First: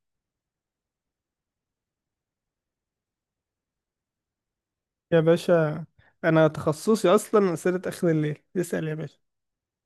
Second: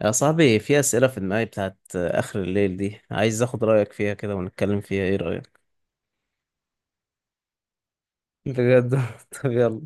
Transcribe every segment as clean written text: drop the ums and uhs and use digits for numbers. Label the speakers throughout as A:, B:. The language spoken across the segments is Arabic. A: يا صاحبي، في أسئلة في دماغي بتاعت آخر الليل دي، عايز أخد رأيك فيها كده ونتكلم فيها. إيه
B: يا
A: رأيك؟
B: باشا، انا تخصصي اصلا اسئله اخر الليل. اسال
A: بجد؟
B: يا باشا.
A: طب يلا.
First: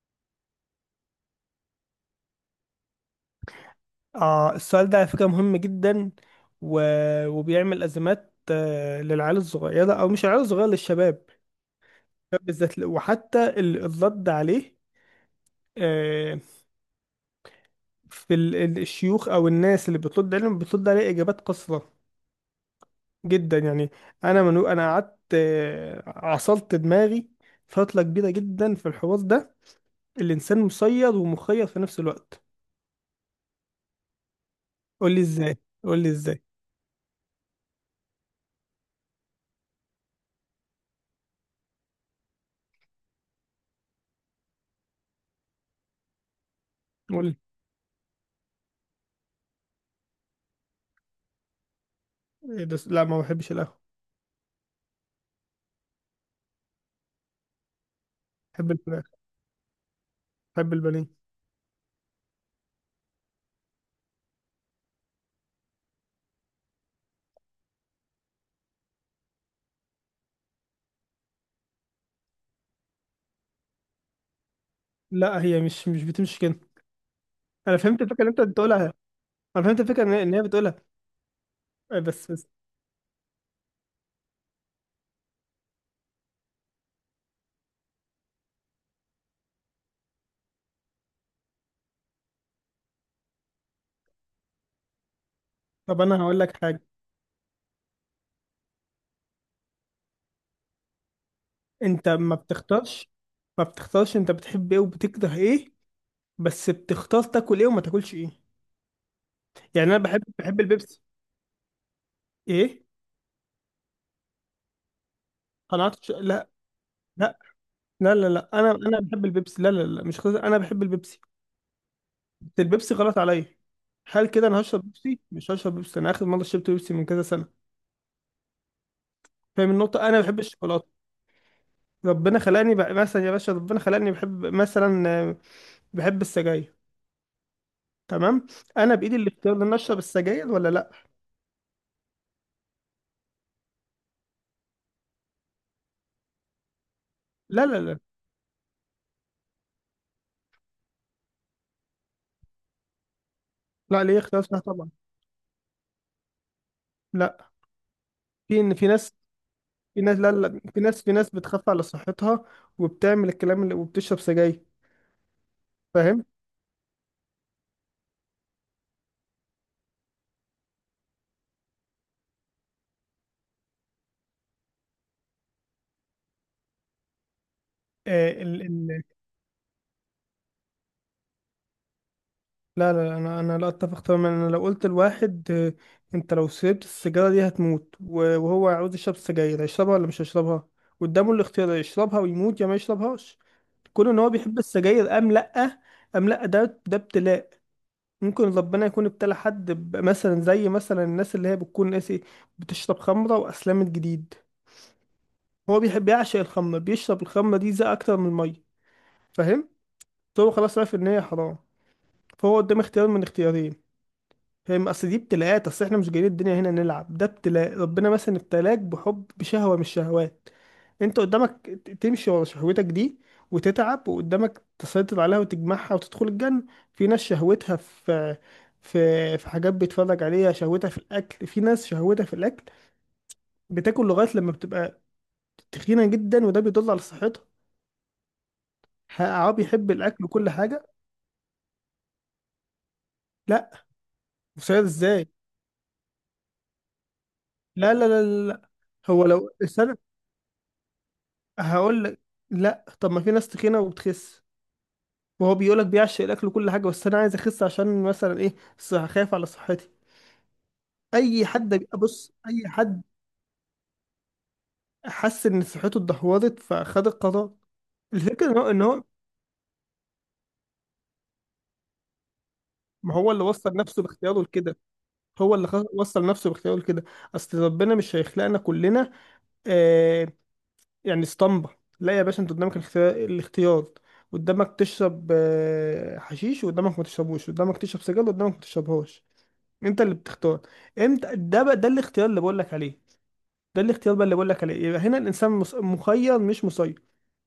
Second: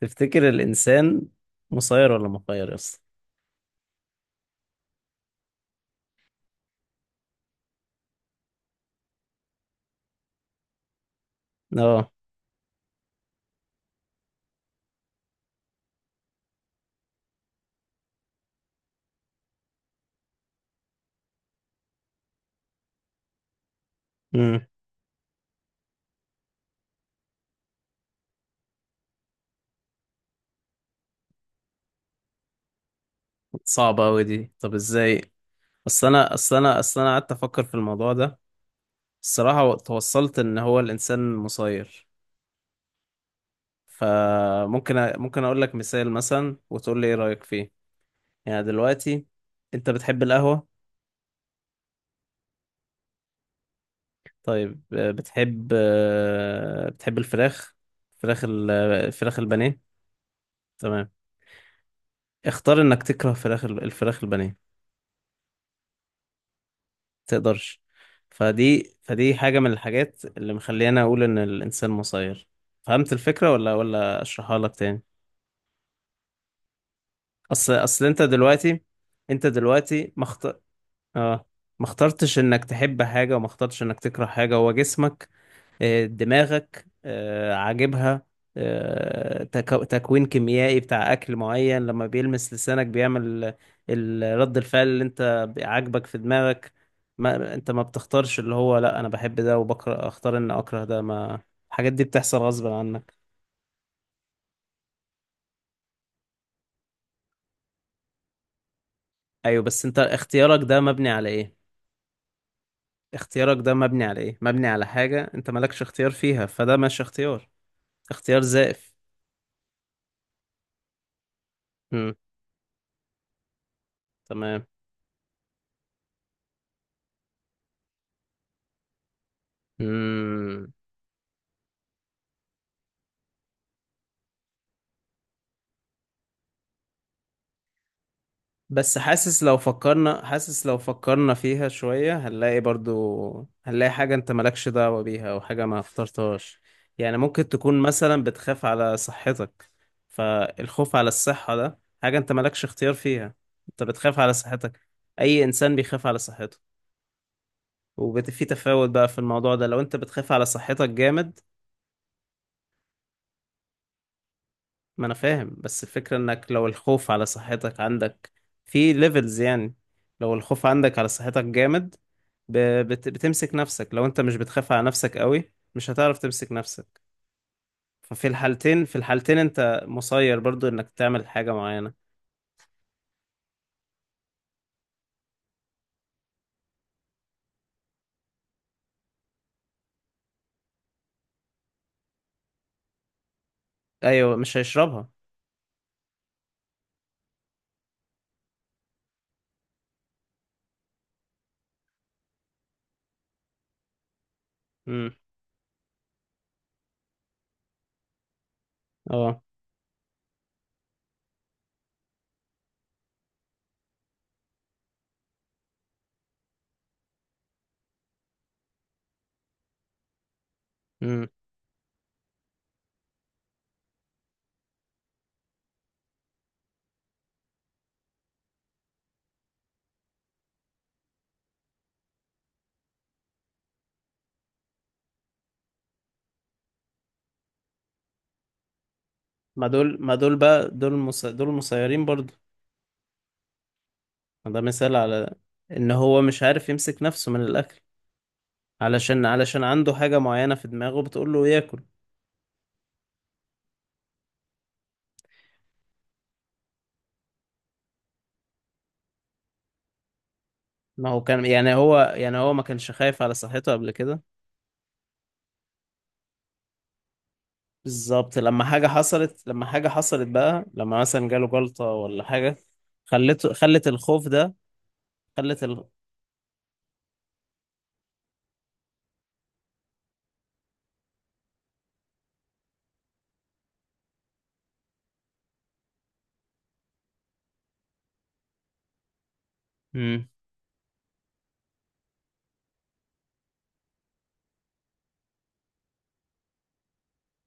A: تفتكر الإنسان مسير ولا مخير يا اسطى؟
B: اه، السؤال ده على فكره مهم جدا. و... وبيعمل ازمات، للعيال الصغيره، او مش العيال الصغيره، للشباب
A: اه.
B: بالذات. وحتى الرد عليه، آه، في الشيوخ او الناس اللي بترد عليهم بترد عليه اجابات قصيره جدا يعني. انا من،
A: امم.
B: انا قعدت، عصلت دماغي فتره كبيره جدا في الحوار ده. الانسان مسير ومخير في نفس الوقت.
A: صعبة أوي دي. طب
B: قول لي
A: إزاي؟
B: ازاي، قول
A: أصل
B: لي
A: أنا
B: ازاي.
A: أصل أنا أصل أنا قعدت أفكر في الموضوع ده. الصراحة توصلت إن هو الإنسان مسير. فممكن ممكن أقول لك مثال مثلا، وتقول لي إيه رأيك فيه؟ يعني دلوقتي، أنت بتحب القهوة؟
B: إيه ده؟ لا، ما بحبش القهوة.
A: طيب بتحب الفراخ؟
B: بحب الفراخ،
A: الفراخ البانيه.
B: بحب البانيه.
A: تمام. اختار انك تكره الفراخ البانيه. تقدرش. فدي حاجة من الحاجات اللي مخلينا اقول ان الانسان مسير. فهمت الفكرة ولا اشرحها لك تاني؟
B: لا، هي مش بتمشي كده.
A: اصل
B: انا فهمت
A: اصل
B: الفكرة
A: انت
B: اللي انت
A: دلوقتي،
B: بتقولها.
A: انت
B: انا فهمت الفكرة
A: دلوقتي ما
B: إن هي
A: مخت...
B: بتقولها.
A: اه. ما
B: إيه؟ بس
A: اخترتش
B: بس
A: انك تحب حاجة وما اخترتش انك تكره حاجة. هو جسمك، دماغك، عاجبها. تكوين كيميائي بتاع أكل معين لما بيلمس لسانك بيعمل رد الفعل اللي أنت
B: طب
A: عاجبك في
B: انا هقول لك
A: دماغك.
B: حاجة.
A: ما أنت ما بتختارش اللي هو لا أنا بحب ده وبكره، أختار إن أكره ده. ما الحاجات دي
B: انت ما
A: بتحصل غصب
B: بتختارش،
A: عنك.
B: ما بتختارش انت بتحب ايه وبتكره ايه، بس بتختار تاكل ايه وما تاكلش ايه.
A: أيوه، بس
B: يعني انا
A: أنت
B: بحب
A: اختيارك
B: بحب
A: ده
B: البيبسي.
A: مبني على إيه؟
B: ايه؟
A: اختيارك ده مبني على إيه؟ مبني على حاجة أنت مالكش
B: قناعتك؟
A: اختيار فيها، فده مش
B: لا
A: اختيار.
B: لا لا
A: اختيار
B: لا، انا
A: زائف.
B: انا بحب البيبسي. لا، لا، لا، مش خلاص، انا بحب البيبسي.
A: مم.
B: بس البيبسي غلط عليا. هل كده انا
A: تمام.
B: هشرب بيبسي؟ مش هشرب بيبسي. انا اخر مره شربت بيبسي من كذا سنه. فاهم النقطه؟ انا بحب
A: مم.
B: الشوكولاته. ربنا خلاني بقى، مثلا يا باشا، ربنا خلاني بحب، مثلا، بحب السجاير. تمام. انا
A: بس
B: بايدي
A: حاسس
B: الاختيار
A: لو
B: ان أنا اشرب
A: فكرنا
B: السجاير
A: حاسس
B: ولا
A: لو
B: لا.
A: فكرنا فيها شوية، هنلاقي برضو، هنلاقي حاجة انت مالكش دعوة بيها او حاجة ما اخترتهاش. يعني ممكن
B: لا،
A: تكون
B: لا، لا،
A: مثلا بتخاف على صحتك. فالخوف على الصحة ده حاجة انت مالكش اختيار فيها. انت
B: لا
A: بتخاف
B: ليه؟
A: على
B: اختيار، صح
A: صحتك،
B: طبعا.
A: اي انسان بيخاف على صحته.
B: لا،
A: وفي
B: في في
A: تفاوت بقى
B: ناس،
A: في الموضوع ده. لو انت
B: في ناس،
A: بتخاف
B: لا،
A: على
B: لا، في
A: صحتك
B: ناس، في ناس
A: جامد،
B: بتخاف على صحتها وبتعمل الكلام اللي، وبتشرب سجاير.
A: ما انا فاهم، بس الفكرة
B: فاهم؟
A: انك لو الخوف على صحتك عندك في ليفلز يعني. لو الخوف عندك على صحتك جامد، ب- بتمسك نفسك. لو انت مش بتخاف على نفسك قوي، مش هتعرف تمسك نفسك. ففي
B: آه ال
A: الحالتين في
B: ال
A: الحالتين انت مسير برضو انك تعمل حاجة معينة.
B: لا، لا، لا، انا انا لا اتفق تماما. انا لو قلت لواحد، انت لو شربت السيجاره دي هتموت، وهو عاوز يشرب سجاير، هيشربها ولا مش هيشربها؟ قدامه الاختيار، يشربها ويموت يا ما يشربهاش. كون ان هو
A: ايوه، مش
B: بيحب
A: هيشربها.
B: السجاير ام لا، ام لا، ده ابتلاء. ممكن ربنا يكون ابتلى حد مثلا، زي مثلا الناس اللي هي بتكون ناسي، بتشرب خمره واسلمت جديد.
A: امم.
B: هو بيحب يعشق الخمره، بيشرب الخمره دي زي اكتر من الميه.
A: اه.
B: فاهم؟ فهو خلاص عارف ان هي حرام، فهو قدام اختيار من اختيارين. فاهم؟ اصل دي ابتلاءات. اصل احنا مش جايين الدنيا هنا نلعب. ده ابتلاء. ربنا مثلا ابتلاك بحب، بشهوة من الشهوات. انت
A: امم.
B: قدامك تمشي ورا شهوتك دي وتتعب، وقدامك تسيطر عليها وتجمعها وتدخل الجنة. في ناس شهوتها في، في، في حاجات بيتفرج عليها، شهوتها في الاكل. في ناس شهوتها في الاكل، بتاكل لغاية لما بتبقى تخينة جدا، وده بيدل على صحتها. عربي
A: ما
B: يحب
A: دول ما
B: الاكل
A: دول
B: وكل
A: بقى،
B: حاجة.
A: دول مسيرين برضو.
B: لا،
A: ده
B: مسيطر
A: مثال
B: ازاي؟
A: على ان هو مش عارف يمسك نفسه من الاكل،
B: لا، لا.
A: علشان
B: هو لو
A: علشان عنده
B: الإنسان،
A: حاجة معينة في دماغه بتقول له ياكل.
B: هقول لك. لا، طب ما في ناس تخينه وبتخس، وهو بيقول لك بيعشق الاكل وكل حاجه، بس انا عايز اخس عشان مثلا ايه؟ صح، خايف على صحتي.
A: ما هو كان،
B: اي حد
A: يعني هو
B: بص،
A: يعني هو ما
B: اي
A: كانش
B: حد
A: خايف على صحته قبل كده؟
B: حس ان صحته اتدهورت فخد القرار.
A: بالظبط،
B: الفكره ان
A: لما
B: هو، ان
A: حاجة
B: هو،
A: حصلت، لما حاجة حصلت بقى، لما مثلا جاله جلطة ولا حاجة،
B: ما هو اللي وصل
A: خلت
B: نفسه
A: الخوف
B: باختياره
A: ده،
B: لكده. هو
A: خلت
B: اللي
A: ال...
B: وصل نفسه باختياره لكده. اصل ربنا مش هيخلقنا كلنا آه، يعني، اسطمبه. لا يا باشا، انت قدامك الاختيار، الاختيار. قدامك تشرب، حشيش، وقدامك ما تشربوش. قدامك تشرب سجاير وقدامك ما تشربهاش. انت اللي
A: مم.
B: بتختار. امتى ده بقى؟ ده الاختيار اللي بقول لك عليه. ده الاختيار بقى اللي بقول لك عليه. يبقى هنا الانسان مخير مش مسير.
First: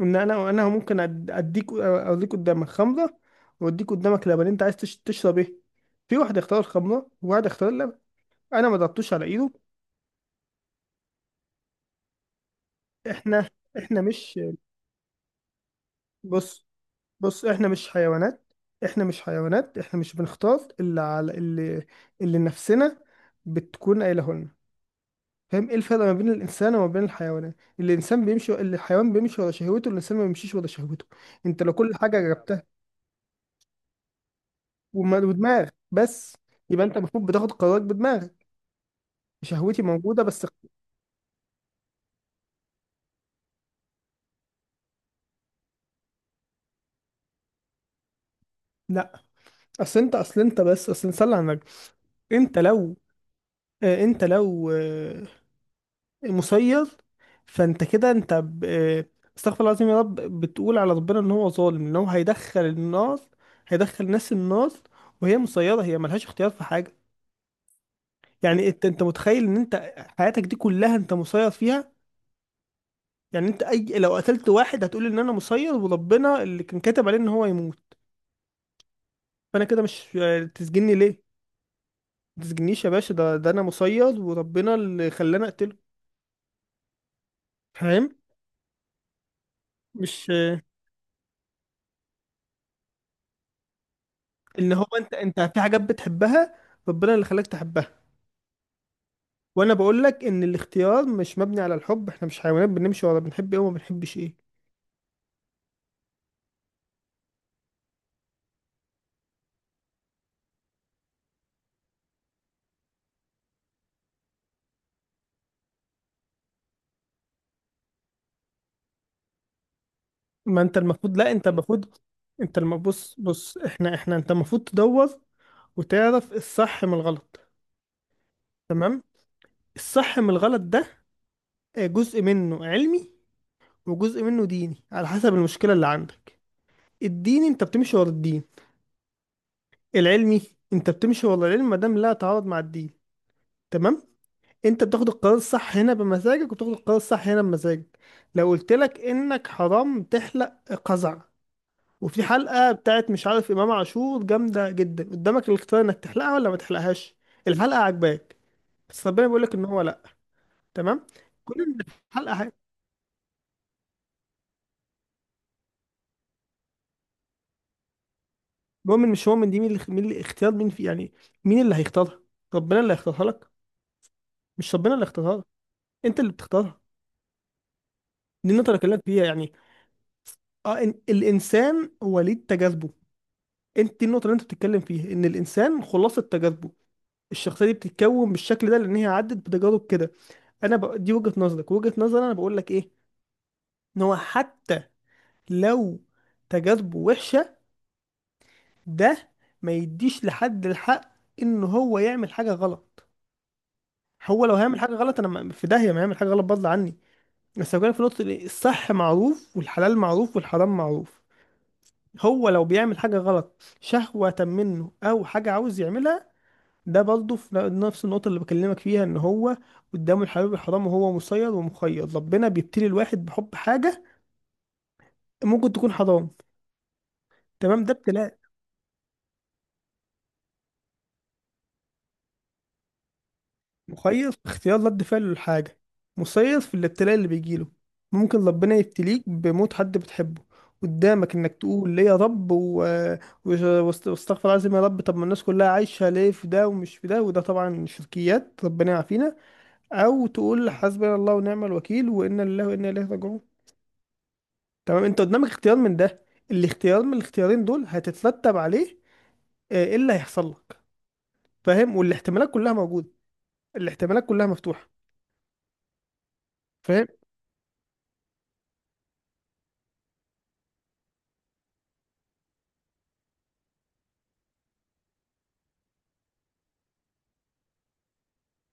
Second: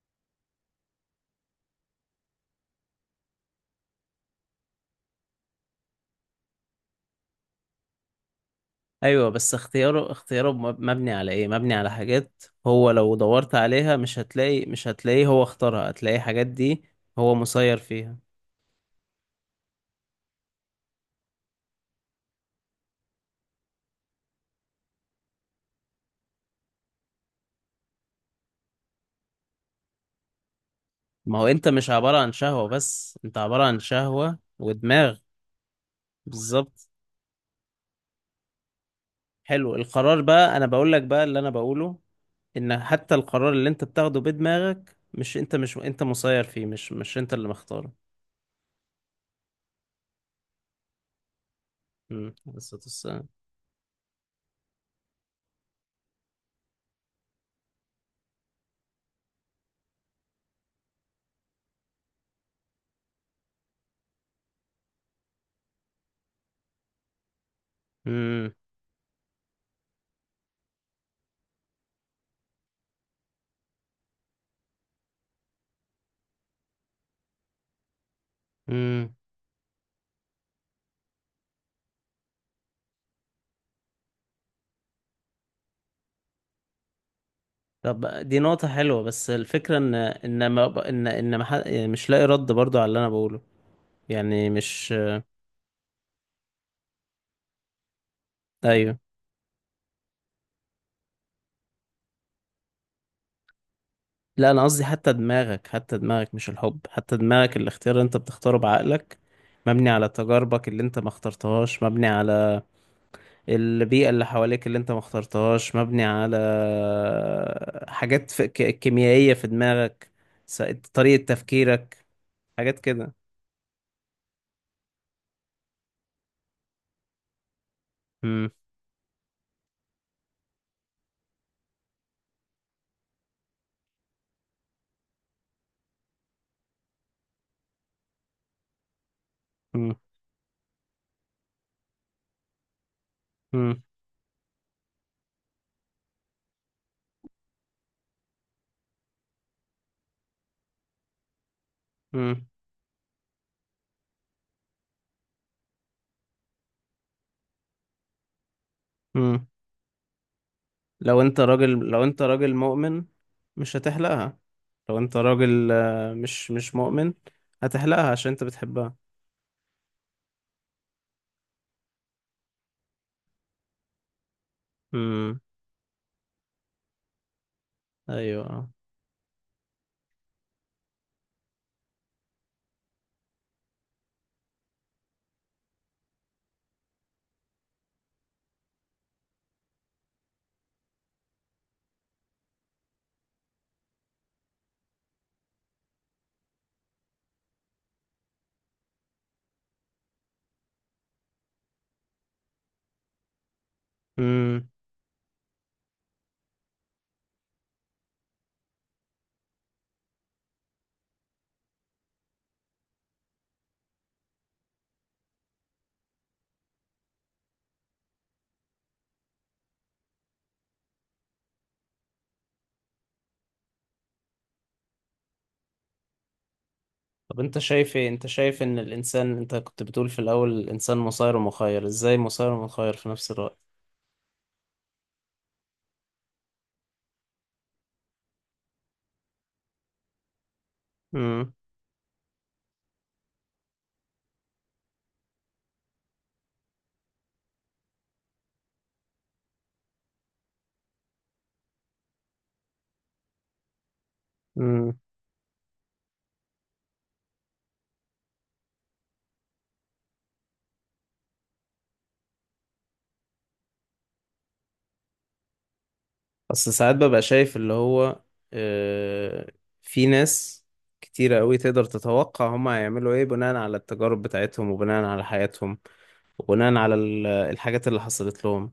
B: ان انا ممكن اديك، اوريك، قدامك خمره واديك قدامك لبن، انت عايز تشرب ايه؟ في واحد اختار الخمره وواحد اختار اللبن. انا ما ضربتوش على
A: ايوه
B: ايده.
A: بس اختياره، مبني على ايه؟ مبني على حاجات هو لو
B: احنا
A: دورت عليها
B: احنا مش
A: مش هتلاقيه. هو اختارها، هتلاقي حاجات
B: بص،
A: دي هو
B: بص، احنا
A: مسير
B: مش
A: فيها.
B: حيوانات. احنا مش حيوانات. احنا مش بنختار اللي على اللي، اللي نفسنا بتكون قايله لنا. فاهم ايه الفرق ما بين الانسان وما بين الحيوانات؟ الانسان بيمشي، الحيوان بيمشي ورا شهوته، الانسان ما بيمشيش ورا شهوته.
A: ما هو
B: انت
A: انت
B: لو
A: مش
B: كل
A: عبارة
B: حاجه
A: عن
B: جبتها
A: شهوة بس، انت عبارة عن شهوة ودماغ.
B: ودماغ بس، يبقى
A: بالظبط.
B: انت المفروض بتاخد قرارك بدماغك.
A: حلو،
B: شهوتي
A: القرار
B: موجوده بس.
A: بقى، انا بقول لك بقى اللي انا بقوله، ان حتى القرار اللي انت بتاخده بدماغك، مش انت مسير فيه، مش انت اللي مختاره.
B: لا، اصل نصلي على النبي.
A: امم، عليه
B: انت
A: الصلاة
B: لو،
A: والسلام.
B: انت لو، مسير، فانت كده انت استغفر الله العظيم يا رب، بتقول على ربنا ان هو ظالم، ان هو هيدخل النار، هيدخل ناس النار وهي مسيره، هي ملهاش اختيار في حاجه.
A: امم.
B: يعني انت، انت متخيل ان انت حياتك دي كلها انت مسير فيها؟ يعني انت اي لو قتلت واحد، هتقول ان انا مسير، وربنا اللي كان كاتب عليه ان هو يموت.
A: امم.
B: فانا كده مش، تسجني ليه؟ ما تسجنيش يا باشا، ده ده انا مسير، وربنا اللي خلاني اقتله.
A: طب
B: فاهم؟
A: دي نقطة حلوة، بس الفكرة ان
B: مش،
A: ان ما ب- ان ان ما ح- يعني مش لاقي رد برضو على اللي انا بقوله، يعني
B: ان هو
A: مش.
B: انت، انت في حاجات بتحبها، ربنا اللي خلاك تحبها.
A: ايوه.
B: وانا بقول لك ان الاختيار مش مبني على الحب. احنا مش حيوانات بنمشي ورا بنحب ايه وما بنحبش
A: لا،
B: ايه.
A: انا قصدي حتى دماغك، حتى دماغك، مش الحب، حتى دماغك، الاختيار اللي انت بتختاره بعقلك مبني على تجاربك اللي انت ما اخترتهاش، مبني على البيئة اللي حواليك اللي انت ما اخترتهاش، مبني على حاجات في كيميائية في دماغك، س-
B: ما انت المفروض،
A: طريقة
B: لا انت المفروض
A: تفكيرك،
B: انت
A: حاجات
B: المفروض
A: كده.
B: بص، بص، احنا انت المفروض تدور وتعرف الصح من الغلط.
A: مم.
B: تمام. الصح من الغلط ده، جزء منه علمي وجزء منه ديني، على حسب المشكلة اللي عندك. الديني انت بتمشي ورا الدين،
A: مم.
B: العلمي انت بتمشي ورا العلم ما دام لا تعارض مع الدين.
A: مم.
B: تمام. انت بتاخد القرار الصح هنا بمزاجك، وبتاخد القرار الصح هنا بمزاجك. لو قلت لك انك حرام تحلق قزع، وفي
A: مم.
B: حلقة بتاعت مش عارف امام عاشور جامدة جدا، قدامك الاختيار انك تحلقها ولا ما تحلقهاش. الحلقة عجباك، بس ربنا بيقول
A: مم.
B: لك ان هو لا. تمام. كل اللي في
A: لو انت
B: الحلقه حاجه.
A: راجل مؤمن، مش هتحلقها. لو انت راجل مش مؤمن، هتحلقها عشان انت بتحبها.
B: المهم، إن مش مؤمن دي، مين اللي، مين اللي اختيار مين في يعني، مين اللي هيختارها؟ ربنا اللي هيختارها لك؟ مش ربنا اللي هيختارها
A: مم.
B: لك، انت اللي بتختارها. دي
A: ايوه.
B: النقطه اللي بكلمك فيها يعني. اه، إن الانسان وليد تجاذبه، انت دي النقطه اللي انت بتتكلم فيها، ان الانسان خلاصه تجاذبه، الشخصيه دي بتتكون بالشكل ده لان هي عدت بتجارب كده. دي وجهه نظرك، وجهه نظري انا بقول لك ايه، ان هو حتى لو تجاذبه وحشه، ده ما يديش لحد الحق ان هو يعمل حاجه غلط. هو لو
A: مم.
B: هيعمل حاجه غلط انا في داهيه، ما هيعمل حاجه غلط بدل عني. بس لو جالك في نقطه الصح معروف، والحلال معروف، والحرام معروف، هو لو بيعمل حاجه غلط شهوه منه او حاجه عاوز يعملها، ده برضه في نفس النقطه اللي بكلمك فيها، ان هو قدامه الحلال والحرام، وهو مسير ومخير. ربنا بيبتلي الواحد بحب حاجه ممكن تكون حرام.
A: طب انت
B: تمام. ده
A: شايف ايه، انت
B: ابتلاء.
A: شايف ان الانسان، انت كنت بتقول في الاول الانسان مسير ومخير، ازاي مسير ومخير في نفس الوقت؟
B: مخير في اختيار رد فعله للحاجة، مسير في الابتلاء اللي بيجيله. ممكن ربنا يبتليك بموت حد بتحبه، قدامك انك تقول ليه يا رب واستغفر العظيم يا رب، طب ما الناس كلها عايشة ليه في ده ومش في ده؟ وده طبعا شركيات ربنا يعافينا. او تقول حسبنا الله ونعم الوكيل، وانا لله وانا اليه راجعون.
A: مم.
B: تمام. انت قدامك اختيار من ده، الاختيار من الاختيارين دول هتترتب عليه ايه اللي هيحصل لك. فاهم؟ والاحتمالات كلها موجودة، الاحتمالات كلها مفتوحة.
A: اصل ساعات ببقى شايف اللي هو، آه، في ناس كتيرة قوي تقدر تتوقع هما هيعملوا ايه بناء على التجارب بتاعتهم وبناء على حياتهم، وبناء على الحاجات اللي حصلت لهم.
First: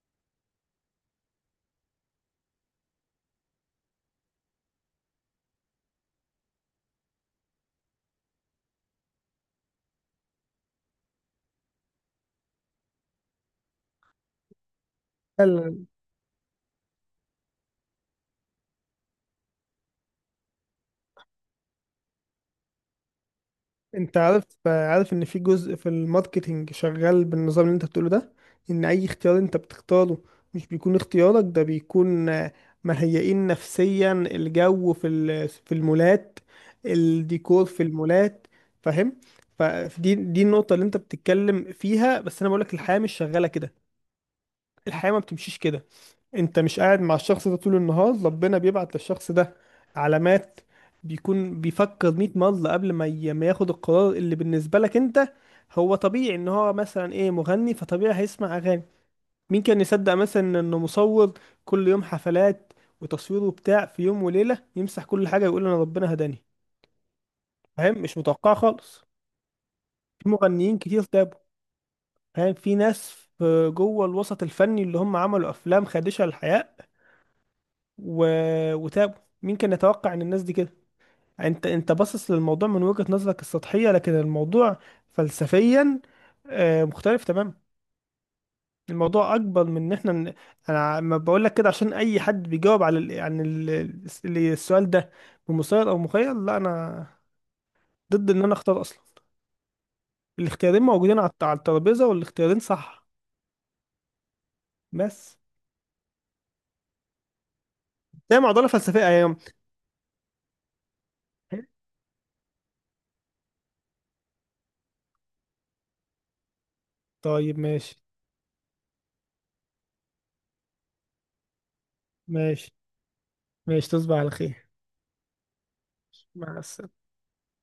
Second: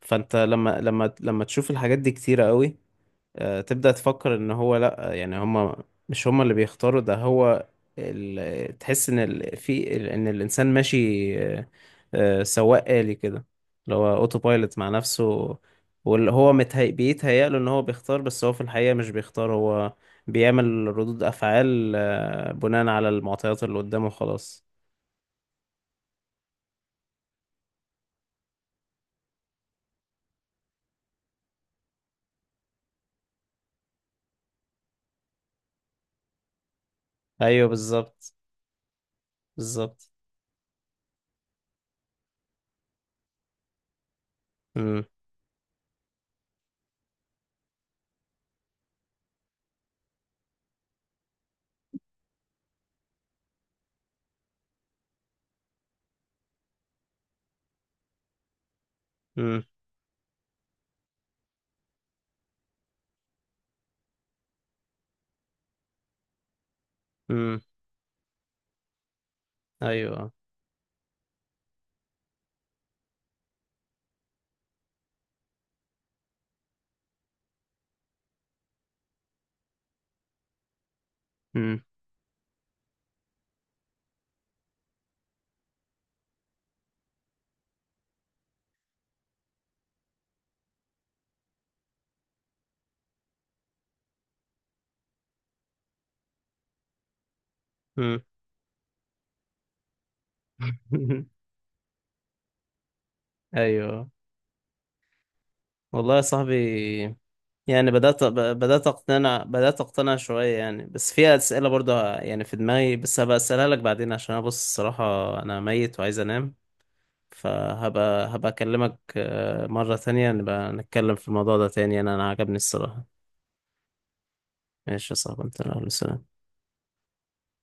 A: فانت لما، لما تشوف الحاجات دي كتيرة قوي، تبدأ تفكر ان هو لا، يعني هما مش هما اللي بيختاروا ده. هو تحس ان ان الانسان ماشي آه، سواق آلي كده، اللي هو اوتو بايلوت مع نفسه،
B: فاهم؟
A: واللي هو بيتهيأ له ان هو بيختار، بس هو في الحقيقة مش بيختار، هو بيعمل ردود افعال بناء على المعطيات اللي قدامه
B: انت عارف،
A: خلاص.
B: عارف ان في جزء في الماركتينج شغال بالنظام اللي انت بتقوله ده، ان اي اختيار انت بتختاره مش بيكون اختيارك، ده بيكون، مهيئين نفسيا، الجو في في المولات، الديكور
A: ايوه،
B: في
A: بالظبط.
B: المولات. فاهم؟
A: بالظبط.
B: فدي النقطة اللي انت بتتكلم فيها، بس انا بقولك الحياة مش شغالة كده.
A: امم.
B: الحياة ما بتمشيش كده. انت مش قاعد مع الشخص ده طول النهار، ربنا بيبعت للشخص ده علامات. بيكون بيفكر 100 مرة قبل ما ياخد القرار اللي بالنسبة لك انت هو طبيعي. ان هو مثلا ايه، مغني، فطبيعي هيسمع اغاني. مين
A: امم.
B: كان يصدق مثلا انه مصور، كل يوم حفلات وتصوير وبتاع، في يوم وليلة يمسح كل حاجة ويقول انا ربنا هداني.
A: امم.
B: فاهم؟ مش متوقع خالص. في
A: ايوه.
B: مغنيين كتير تابوا. فاهم؟ في ناس، في- جوه الوسط الفني، اللي هم عملوا افلام خادشة للحياة و... وتابوا. مين كان يتوقع ان الناس دي كده؟ انت،
A: امم.
B: انت باصص للموضوع من وجهة نظرك السطحية، لكن الموضوع فلسفيا مختلف تماما. الموضوع اكبر من ان احنا انا ما بقول لك كده عشان اي حد بيجاوب عن السؤال ده بمسير او مخيل. لا، انا
A: امم.
B: ضد ان انا اختار اصلا. الاختيارين موجودين على على الترابيزة، والاختيارين صح.
A: ايوه.
B: بس
A: والله يا صاحبي، يعني بدأت،
B: ده معضلة
A: بدأت
B: فلسفية ايام.
A: أقتنع، بدأت أقتنع شوية يعني، بس في أسئلة برضه يعني في دماغي، بس هبقى أسألها لك بعدين، عشان أنا بص الصراحة أنا ميت وعايز أنام.
B: طيب ماشي.
A: هبقى أكلمك مرة تانية، نبقى نتكلم في الموضوع ده تاني، أنا عجبني
B: ماشي،
A: الصراحة.
B: ماشي. تصبح على خير.
A: ماشي يا صاحبي، أنت السلام.
B: مع السلامة.